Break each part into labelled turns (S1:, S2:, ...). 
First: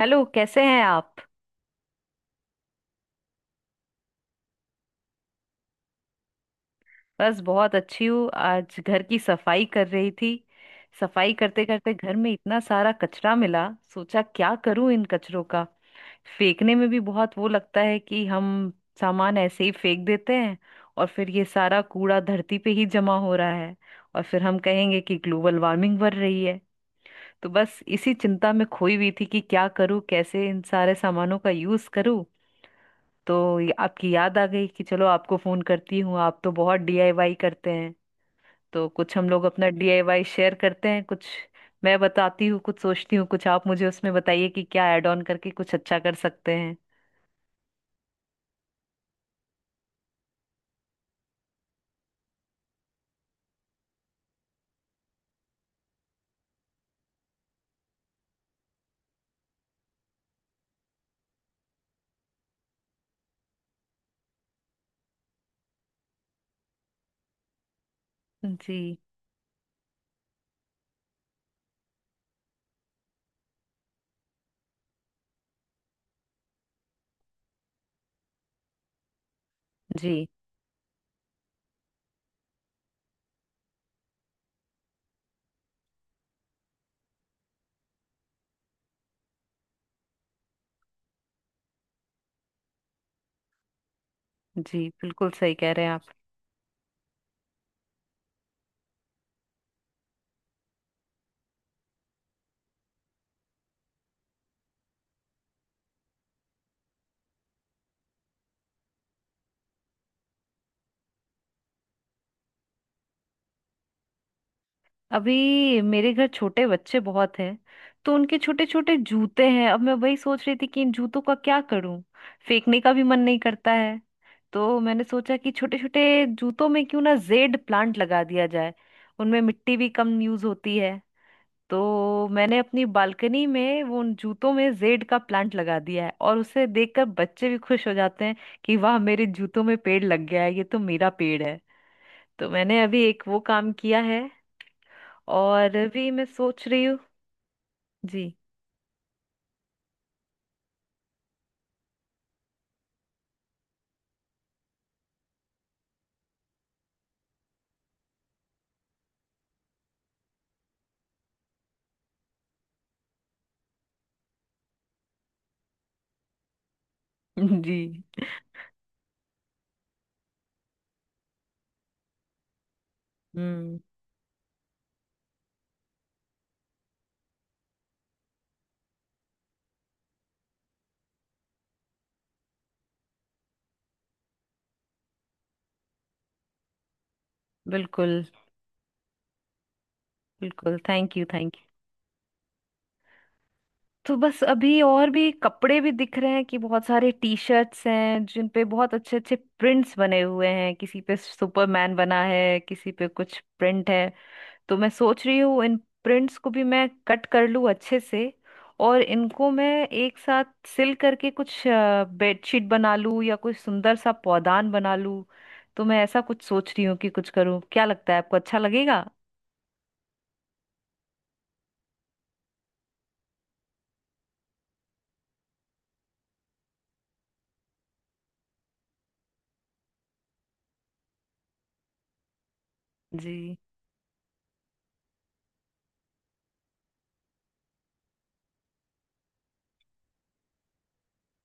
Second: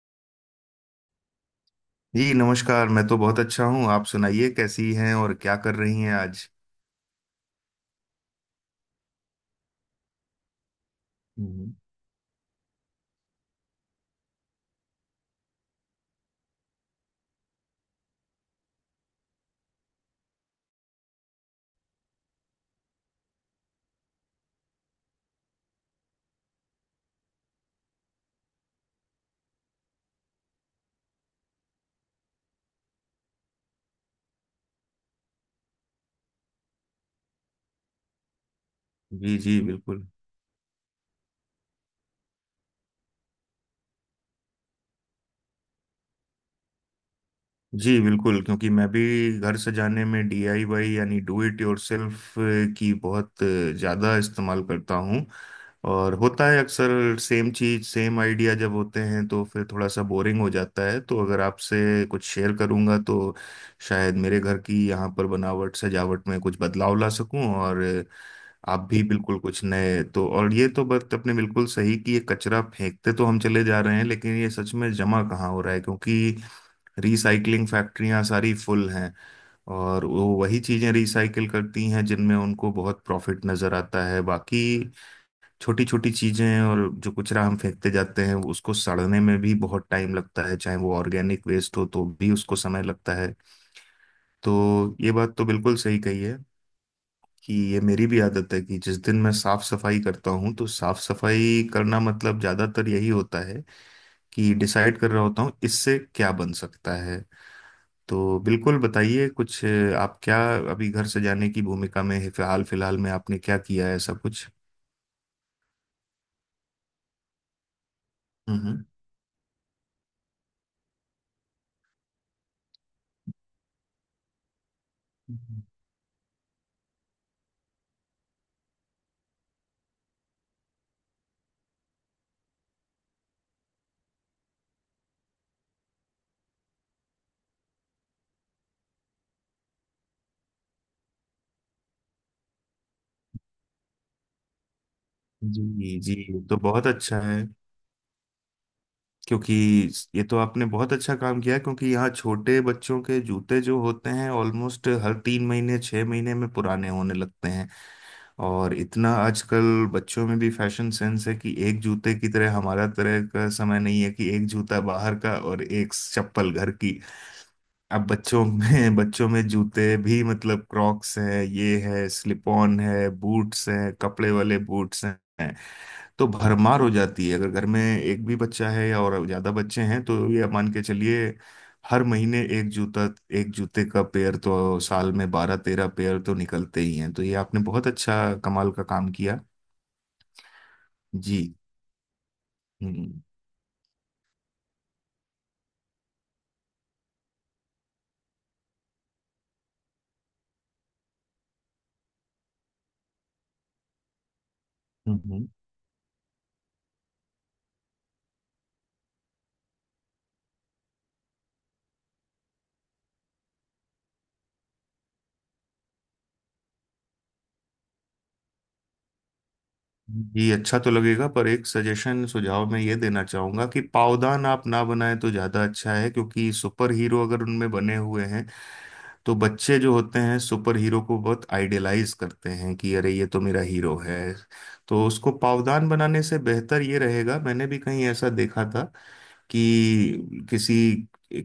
S1: Hello कैसे हैं आप।
S2: जी नमस्कार। मैं तो बहुत अच्छा हूँ। आप सुनाइए कैसी हैं और क्या कर रही हैं आज?
S1: बस बहुत अच्छी हूँ। आज घर की सफाई कर रही थी। सफाई करते
S2: हम्म।
S1: करते घर में इतना सारा कचरा मिला। सोचा क्या करूँ इन कचरों का। फेंकने में भी बहुत वो लगता है कि हम सामान ऐसे ही फेंक देते हैं। और फिर ये सारा कूड़ा धरती पे ही जमा हो रहा है। और फिर हम कहेंगे कि ग्लोबल वार्मिंग बढ़ रही है। तो बस इसी चिंता में खोई हुई थी कि क्या करूँ, कैसे इन सारे सामानों का यूज़ करूँ। तो ये आपकी याद आ गई कि चलो आपको फोन करती हूँ, आप तो बहुत डीआईवाई करते हैं। तो कुछ हम
S2: जी
S1: लोग
S2: जी
S1: अपना
S2: बिल्कुल।
S1: डीआईवाई शेयर करते हैं कुछ। मैं बताती हूँ कुछ, सोचती हूँ कुछ, आप मुझे उसमें बताइए कि क्या ऐड ऑन करके कुछ अच्छा कर सकते हैं।
S2: जी बिल्कुल, क्योंकि मैं भी घर सजाने में डीआईवाई यानी डू इट योरसेल्फ की बहुत ज़्यादा इस्तेमाल करता हूँ। और होता है अक्सर सेम चीज़ सेम आइडिया जब होते हैं तो फिर थोड़ा सा बोरिंग हो जाता है, तो अगर आपसे कुछ शेयर करूँगा तो शायद मेरे घर की यहाँ पर बनावट सजावट में कुछ बदलाव ला सकूँ। और
S1: जी।
S2: आप भी बिल्कुल कुछ नए। तो और ये तो बात अपने बिल्कुल सही, कि ये कचरा फेंकते तो हम चले जा रहे हैं लेकिन ये सच में जमा कहाँ हो रहा है, क्योंकि रिसाइकलिंग फैक्ट्रियां सारी फुल हैं और वो
S1: जी
S2: वही चीजें रिसाइकिल करती हैं जिनमें उनको बहुत प्रॉफिट नजर आता है, बाकी छोटी छोटी चीजें। और जो कचरा हम फेंकते जाते हैं उसको सड़ने में भी बहुत टाइम लगता है, चाहे वो ऑर्गेनिक वेस्ट हो तो भी उसको समय लगता है।
S1: जी
S2: तो ये
S1: बिल्कुल
S2: बात तो
S1: सही कह
S2: बिल्कुल
S1: रहे हैं
S2: सही
S1: आप।
S2: कही है, कि ये मेरी भी आदत है कि जिस दिन मैं साफ सफाई करता हूँ तो साफ सफाई करना मतलब ज्यादातर यही होता है कि डिसाइड कर रहा होता हूँ इससे क्या बन सकता है। तो बिल्कुल बताइए, कुछ आप क्या अभी घर से जाने की भूमिका में है, हाल फिलहाल में आपने क्या किया है ऐसा कुछ?
S1: अभी मेरे घर छोटे बच्चे बहुत हैं। तो उनके छोटे
S2: हम्म।
S1: छोटे जूते हैं। अब मैं वही सोच रही थी कि इन जूतों का क्या करूं। फेंकने का भी मन नहीं करता है। तो मैंने सोचा कि छोटे छोटे जूतों में क्यों ना जेड प्लांट लगा दिया जाए। उनमें मिट्टी भी कम यूज होती है। तो मैंने अपनी बालकनी में वो उन जूतों में जेड का प्लांट लगा दिया है, और उसे देखकर बच्चे भी खुश हो जाते हैं कि वाह मेरे जूतों में पेड़ लग गया है, ये तो मेरा पेड़ है। तो मैंने अभी एक वो काम किया है, और
S2: जी
S1: भी
S2: जी,
S1: मैं
S2: ये तो
S1: सोच रही
S2: बहुत
S1: हूँ।
S2: अच्छा है।
S1: जी।
S2: क्योंकि ये तो आपने बहुत अच्छा काम किया है, क्योंकि यहाँ छोटे बच्चों के जूते जो होते हैं ऑलमोस्ट हर 3 महीने 6 महीने में पुराने होने लगते हैं। और इतना आजकल बच्चों में भी फैशन सेंस है कि एक जूते की तरह हमारा तरह का समय नहीं है कि एक जूता बाहर का और एक चप्पल घर की।
S1: जी।
S2: अब बच्चों में बच्चों में जूते भी मतलब क्रॉक्स हैं, ये है स्लिप ऑन है, बूट्स
S1: हम्म।
S2: हैं, कपड़े वाले बूट्स हैं। तो भरमार हो जाती है, अगर घर में एक भी बच्चा है या और ज्यादा बच्चे हैं तो ये आप मान के चलिए हर महीने एक जूता, एक जूते का पेयर तो साल में 12-13 पेयर तो निकलते ही हैं, तो ये आपने बहुत
S1: बिल्कुल
S2: अच्छा कमाल का काम किया।
S1: बिल्कुल। थैंक यू
S2: जी।
S1: Thank you.
S2: हम्म
S1: तो बस अभी और भी कपड़े भी दिख रहे हैं कि बहुत सारे टी शर्ट्स हैं जिन पे बहुत अच्छे अच्छे प्रिंट्स बने हुए हैं। किसी पे सुपरमैन बना है, किसी पे कुछ प्रिंट है। तो मैं सोच रही
S2: हम्म।
S1: हूँ इन प्रिंट्स को भी मैं कट कर लूँ अच्छे से, और इनको मैं एक साथ सिल करके कुछ बेडशीट बना लूँ या कुछ सुंदर सा पौधान बना लूँ। तो मैं ऐसा कुछ सोच रही हूँ कि कुछ करूँ। क्या लगता है आपको, अच्छा लगेगा?
S2: जी, अच्छा तो लगेगा, पर एक सजेशन सुझाव मैं ये देना चाहूंगा कि पावदान आप ना बनाएं तो ज्यादा अच्छा है, क्योंकि सुपर हीरो अगर उनमें बने हुए हैं तो बच्चे जो होते हैं सुपर हीरो को बहुत आइडियलाइज करते हैं कि अरे ये
S1: जी।
S2: तो मेरा हीरो है। तो उसको पावदान बनाने से बेहतर ये रहेगा, मैंने भी कहीं ऐसा देखा था कि किसी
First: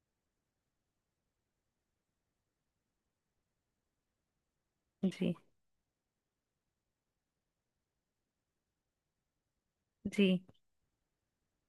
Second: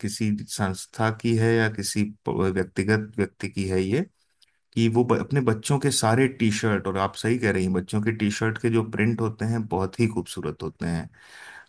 S2: किसी संस्था की है या किसी व्यक्तिगत व्यक्ति की है ये, कि वो
S1: जी।
S2: अपने बच्चों के सारे टी शर्ट। और आप सही कह रही हैं, बच्चों के टी शर्ट के जो प्रिंट होते हैं बहुत ही
S1: जी।
S2: खूबसूरत होते हैं।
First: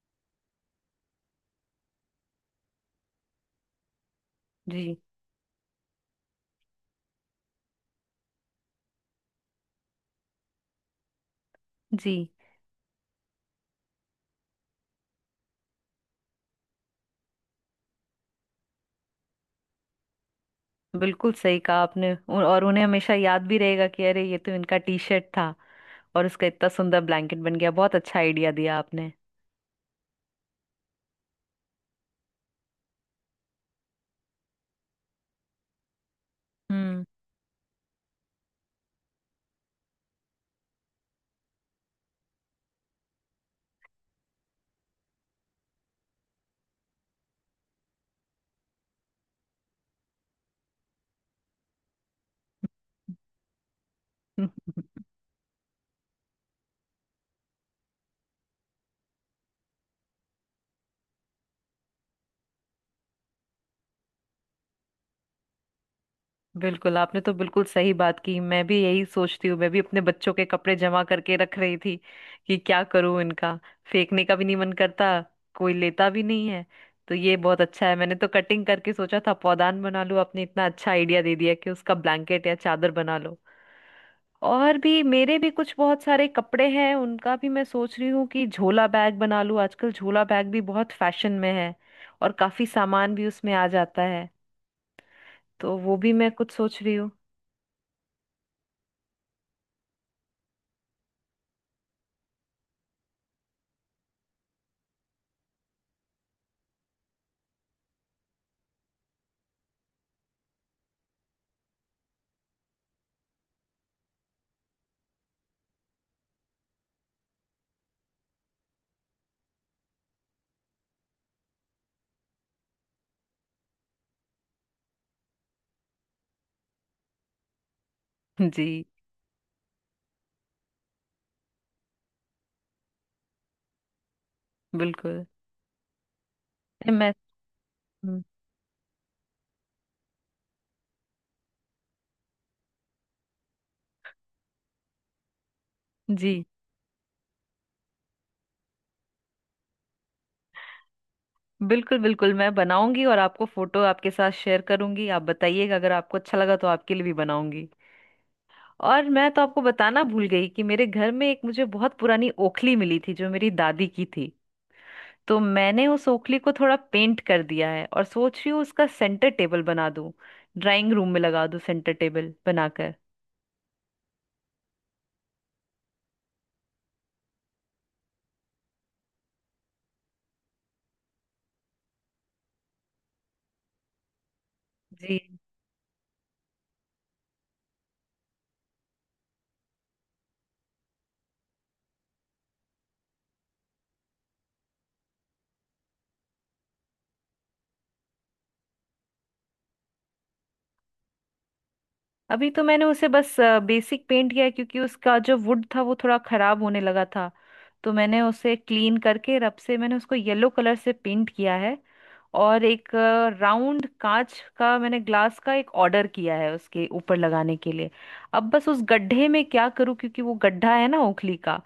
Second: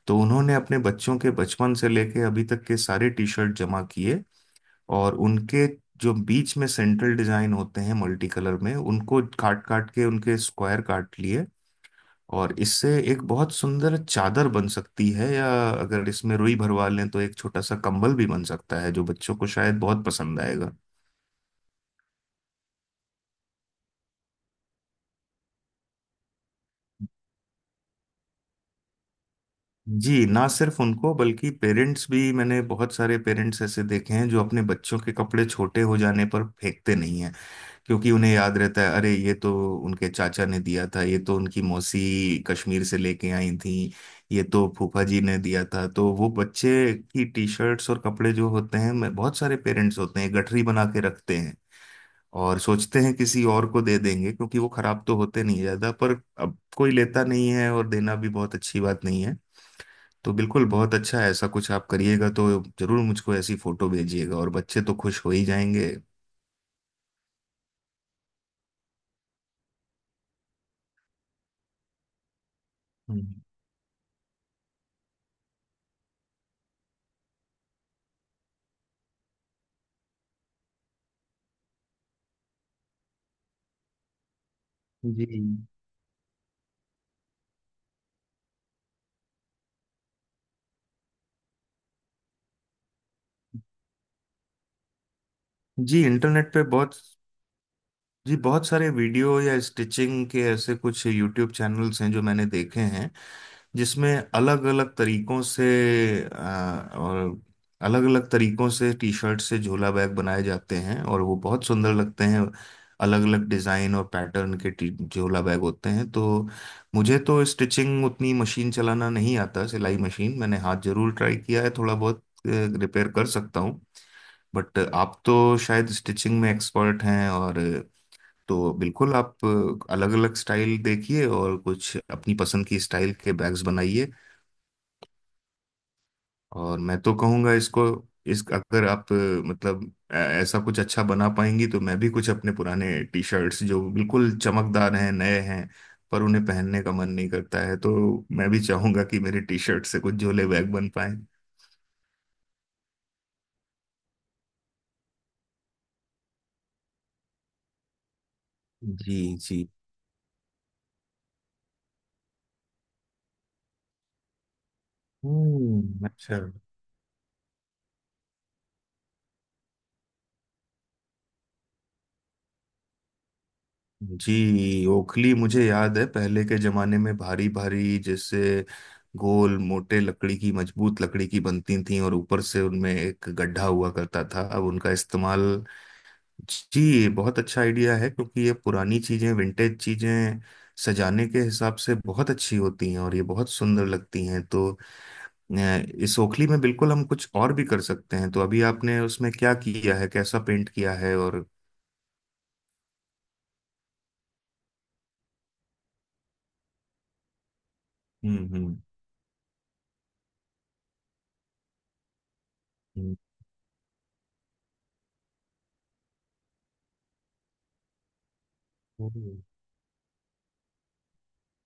S2: तो उन्होंने अपने बच्चों के बचपन से लेके अभी तक के सारे टी शर्ट जमा किए
S1: जी
S2: और उनके जो बीच में सेंट्रल डिजाइन होते हैं मल्टी कलर में उनको काट काट के उनके स्क्वायर काट लिए।
S1: जी
S2: और इससे एक बहुत सुंदर चादर बन सकती है, या अगर इसमें रुई भरवा लें तो एक छोटा सा कंबल भी बन सकता है जो बच्चों को शायद बहुत पसंद आएगा।
S1: बिल्कुल सही कहा आपने। और उन्हें हमेशा याद भी रहेगा कि अरे ये तो इनका टी शर्ट था और उसका इतना सुंदर ब्लैंकेट बन गया। बहुत अच्छा आइडिया दिया आपने।
S2: जी, ना सिर्फ उनको बल्कि पेरेंट्स भी। मैंने बहुत सारे पेरेंट्स ऐसे देखे हैं जो अपने बच्चों के कपड़े छोटे हो जाने पर फेंकते
S1: हम्म।
S2: नहीं, क्योंकि उन्हें याद रहता है, अरे ये तो उनके चाचा ने दिया था, ये तो उनकी मौसी कश्मीर से लेके आई थी, ये तो फूफा जी ने दिया था। तो वो बच्चे की टी शर्ट्स और कपड़े जो होते हैं, मैं बहुत सारे पेरेंट्स होते हैं गठरी बना के रखते हैं, और सोचते हैं किसी और को दे देंगे, क्योंकि वो खराब तो होते नहीं ज्यादा, पर अब कोई लेता नहीं है, और देना भी बहुत अच्छी बात नहीं है। तो बिल्कुल बहुत अच्छा है, ऐसा कुछ आप करिएगा तो जरूर मुझको ऐसी फोटो भेजिएगा, और बच्चे तो खुश हो ही जाएंगे।
S1: बिल्कुल आपने तो बिल्कुल सही बात की। मैं भी यही सोचती हूँ। मैं भी अपने बच्चों के कपड़े जमा करके रख रही थी कि क्या करूँ
S2: हम्म।
S1: इनका। फेंकने का भी नहीं मन करता, कोई लेता भी नहीं है। तो ये बहुत अच्छा है। मैंने तो कटिंग करके सोचा था पौधान बना लूँ, आपने इतना अच्छा आइडिया दे दिया कि उसका ब्लैंकेट या चादर बना लो। और भी
S2: जी,
S1: मेरे भी कुछ बहुत सारे कपड़े हैं, उनका भी मैं सोच रही हूँ कि झोला बैग बना लूँ। आजकल झोला बैग भी बहुत फैशन में है, और काफी सामान भी उसमें आ जाता है। तो वो
S2: जी
S1: भी मैं कुछ
S2: इंटरनेट पे
S1: सोच
S2: बहुत।
S1: रही हूँ।
S2: जी, बहुत सारे वीडियो या स्टिचिंग के ऐसे कुछ यूट्यूब चैनल्स हैं जो मैंने देखे हैं जिसमें अलग अलग तरीकों से अ, और अलग अलग तरीकों से टी शर्ट से झोला बैग बनाए जाते हैं और वो बहुत सुंदर लगते हैं। अलग अलग डिज़ाइन और पैटर्न के टी झोला बैग होते हैं, तो मुझे तो स्टिचिंग उतनी मशीन चलाना नहीं आता। सिलाई मशीन मैंने हाथ जरूर ट्राई किया है, थोड़ा बहुत रिपेयर कर सकता हूँ, बट आप तो शायद स्टिचिंग में एक्सपर्ट हैं, और तो
S1: जी।
S2: बिल्कुल आप अलग अलग स्टाइल देखिए और कुछ अपनी पसंद की स्टाइल के बैग्स बनाइए।
S1: बिल्कुल
S2: और
S1: नहीं,
S2: मैं
S1: मैं।
S2: तो कहूँगा इसको
S1: हम्म।
S2: इस अगर आप मतलब ऐसा कुछ अच्छा बना पाएंगी तो मैं भी कुछ अपने पुराने टी शर्ट्स जो बिल्कुल चमकदार हैं नए हैं पर
S1: जी
S2: उन्हें पहनने का मन नहीं करता है, तो मैं भी चाहूंगा कि मेरे टी शर्ट से कुछ झोले बैग बन पाए।
S1: बिल्कुल बिल्कुल। मैं बनाऊंगी और आपको फोटो आपके साथ शेयर करूंगी। आप बताइएगा, अगर आपको अच्छा लगा तो आपके लिए भी बनाऊंगी। और
S2: जी
S1: मैं तो आपको
S2: जी।
S1: बताना भूल गई कि मेरे घर में एक मुझे बहुत पुरानी ओखली मिली थी, जो मेरी दादी की थी। तो मैंने
S2: हम्म,
S1: उस
S2: अच्छा।
S1: ओखली को थोड़ा पेंट कर दिया है, और सोच रही हूँ उसका सेंटर टेबल बना दूं, ड्राइंग रूम में लगा दूं सेंटर टेबल बनाकर।
S2: जी, ओखली मुझे याद है, पहले के जमाने में भारी भारी जैसे गोल मोटे लकड़ी की, मजबूत लकड़ी की बनती थी, और ऊपर से उनमें एक गड्ढा हुआ करता था, अब उनका
S1: जी।
S2: इस्तेमाल। जी, ये बहुत अच्छा आइडिया है, क्योंकि ये पुरानी चीजें विंटेज चीजें सजाने के हिसाब से बहुत अच्छी होती हैं, और ये बहुत सुंदर लगती हैं, तो अ, इस ओखली में बिल्कुल हम कुछ और भी कर सकते हैं, तो अभी आपने उसमें क्या किया है, कैसा पेंट किया है, और?
S1: अभी तो मैंने उसे बस बेसिक पेंट किया है, क्योंकि उसका जो वुड था वो थोड़ा खराब होने लगा था। तो मैंने
S2: हम्म
S1: उसे
S2: हम्म
S1: क्लीन करके रब से मैंने उसको येलो कलर से पेंट किया है। और एक राउंड कांच का, मैंने ग्लास का एक ऑर्डर किया है उसके ऊपर लगाने के लिए। अब बस उस गड्ढे
S2: हम्म।
S1: में क्या करूं, क्योंकि वो गड्ढा है ना ओखली का।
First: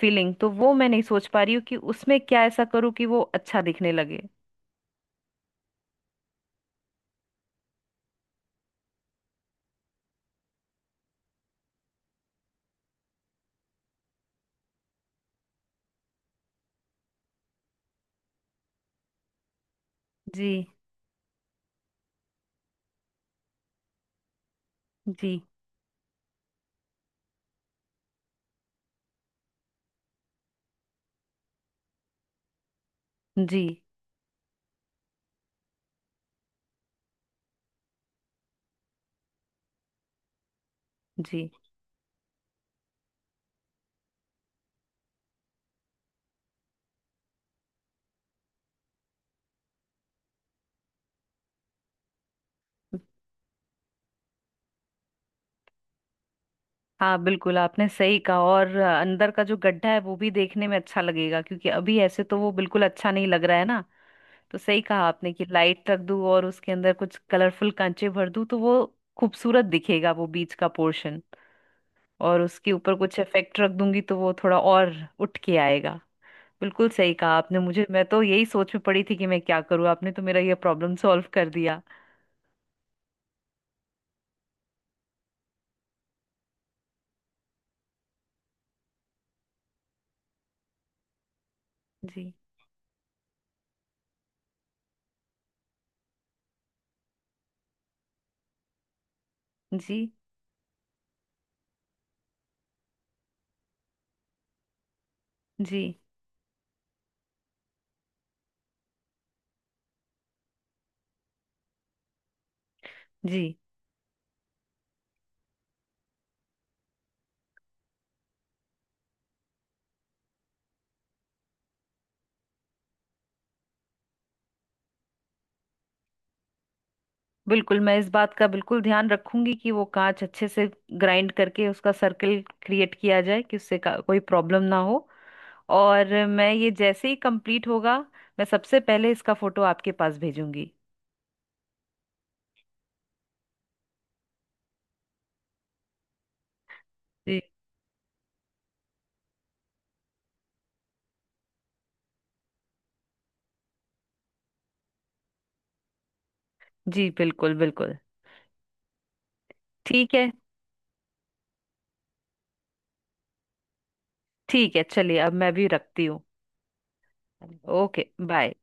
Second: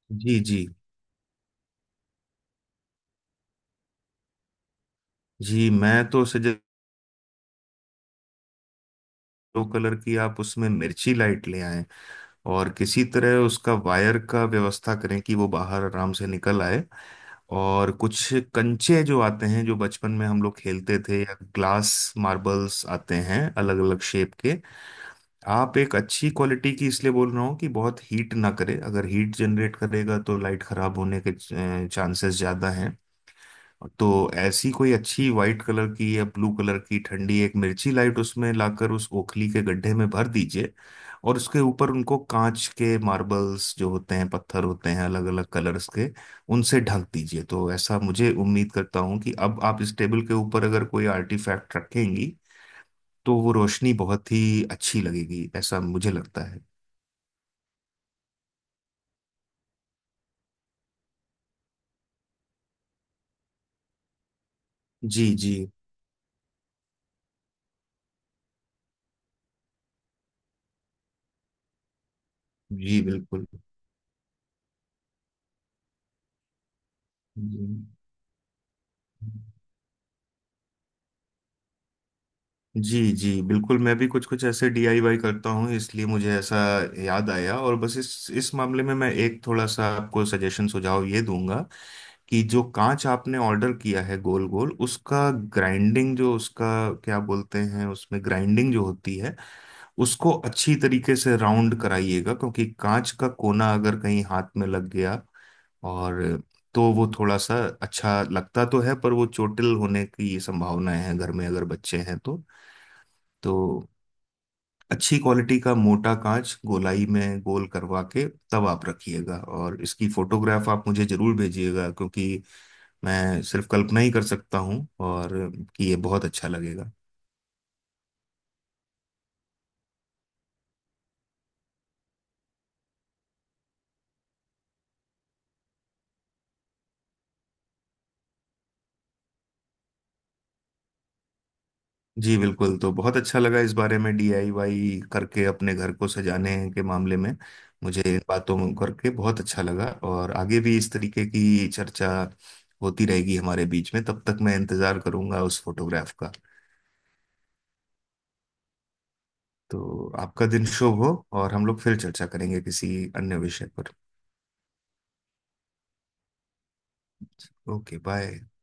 S1: फीलिंग
S2: जी
S1: तो
S2: जी।
S1: वो मैं नहीं सोच पा रही हूँ कि उसमें क्या ऐसा करूँ कि वो अच्छा दिखने लगे।
S2: जी मैं तो सजेस्ट, 2 कलर की आप उसमें मिर्ची लाइट ले आएं, और किसी तरह उसका वायर का व्यवस्था करें कि वो बाहर आराम से निकल आए, और कुछ कंचे जो आते हैं जो बचपन में हम
S1: जी।
S2: लोग खेलते थे, या ग्लास मार्बल्स आते हैं अलग अलग शेप के।
S1: जी।
S2: आप एक अच्छी क्वालिटी की, इसलिए बोल रहा हूँ कि बहुत हीट ना करे, अगर हीट जनरेट करेगा तो लाइट खराब होने के चांसेस ज़्यादा हैं।
S1: जी।
S2: तो ऐसी कोई अच्छी वाइट कलर की या ब्लू कलर की ठंडी एक मिर्ची लाइट उसमें लाकर उस ओखली के गड्ढे में भर दीजिए, और
S1: जी।
S2: उसके ऊपर उनको कांच के मार्बल्स जो होते हैं, पत्थर होते हैं अलग अलग कलर्स के, उनसे ढक दीजिए, तो ऐसा मुझे उम्मीद करता हूँ कि अब आप इस टेबल के ऊपर अगर कोई आर्टिफैक्ट रखेंगी तो वो रोशनी बहुत ही अच्छी लगेगी, ऐसा मुझे लगता है।
S1: हाँ बिल्कुल आपने सही कहा। अंदर का जो गड्ढा है वो भी देखने में अच्छा लगेगा, क्योंकि अभी ऐसे तो वो बिल्कुल अच्छा नहीं लग रहा है ना। तो सही कहा आपने
S2: जी
S1: कि
S2: जी।
S1: लाइट रख दूं और उसके अंदर कुछ कलरफुल कांचे भर दूं, तो वो खूबसूरत दिखेगा वो बीच का पोर्शन। और उसके ऊपर
S2: जी
S1: कुछ
S2: बिल्कुल।
S1: इफेक्ट रख दूंगी तो वो थोड़ा और उठ के आएगा। बिल्कुल सही कहा आपने मुझे। मैं तो यही सोच में पड़ी थी कि
S2: जी
S1: मैं क्या करूं, आपने तो मेरा ये प्रॉब्लम सॉल्व कर दिया।
S2: जी जी बिल्कुल, मैं भी कुछ कुछ ऐसे डीआईवाई करता हूँ, इसलिए मुझे ऐसा याद आया। और बस इस मामले में मैं एक थोड़ा सा आपको सजेशन सुझाव ये दूंगा,
S1: जी।
S2: कि जो कांच आपने ऑर्डर किया है गोल गोल, उसका ग्राइंडिंग जो उसका क्या बोलते हैं, उसमें ग्राइंडिंग जो होती है,
S1: जी।
S2: उसको अच्छी तरीके से राउंड कराइएगा, क्योंकि कांच का कोना अगर कहीं हाथ में लग गया
S1: जी।
S2: और, तो वो थोड़ा सा अच्छा लगता तो है, पर वो चोटिल होने की संभावनाएं हैं, घर में अगर बच्चे हैं तो
S1: जी
S2: तो अच्छी क्वालिटी का मोटा कांच गोलाई में गोल करवा के तब आप रखिएगा, और इसकी फोटोग्राफ आप मुझे जरूर भेजिएगा, क्योंकि मैं सिर्फ कल्पना ही कर सकता हूँ, और कि ये बहुत अच्छा लगेगा।
S1: बिल्कुल, मैं इस बात का बिल्कुल ध्यान रखूंगी कि वो कांच अच्छे से ग्राइंड करके उसका सर्कल क्रिएट किया जाए कि कोई प्रॉब्लम ना हो। और मैं ये जैसे ही कंप्लीट होगा, मैं सबसे पहले इसका फोटो आपके पास भेजूंगी।
S2: जी बिल्कुल, तो बहुत अच्छा लगा इस बारे में डीआईवाई करके अपने घर को सजाने के मामले में।
S1: जी।
S2: मुझे इन बातों में करके बहुत अच्छा लगा, और आगे भी इस तरीके की चर्चा होती रहेगी हमारे बीच में। तब तक मैं इंतजार करूंगा उस फोटोग्राफ का।
S1: जी बिल्कुल बिल्कुल।
S2: तो
S1: ठीक है।
S2: आपका दिन शुभ हो, और हम लोग फिर चर्चा करेंगे किसी अन्य विषय पर।
S1: ठीक है चलिए, अब मैं भी रखती हूँ।
S2: Okay
S1: okay
S2: bye.
S1: बाय।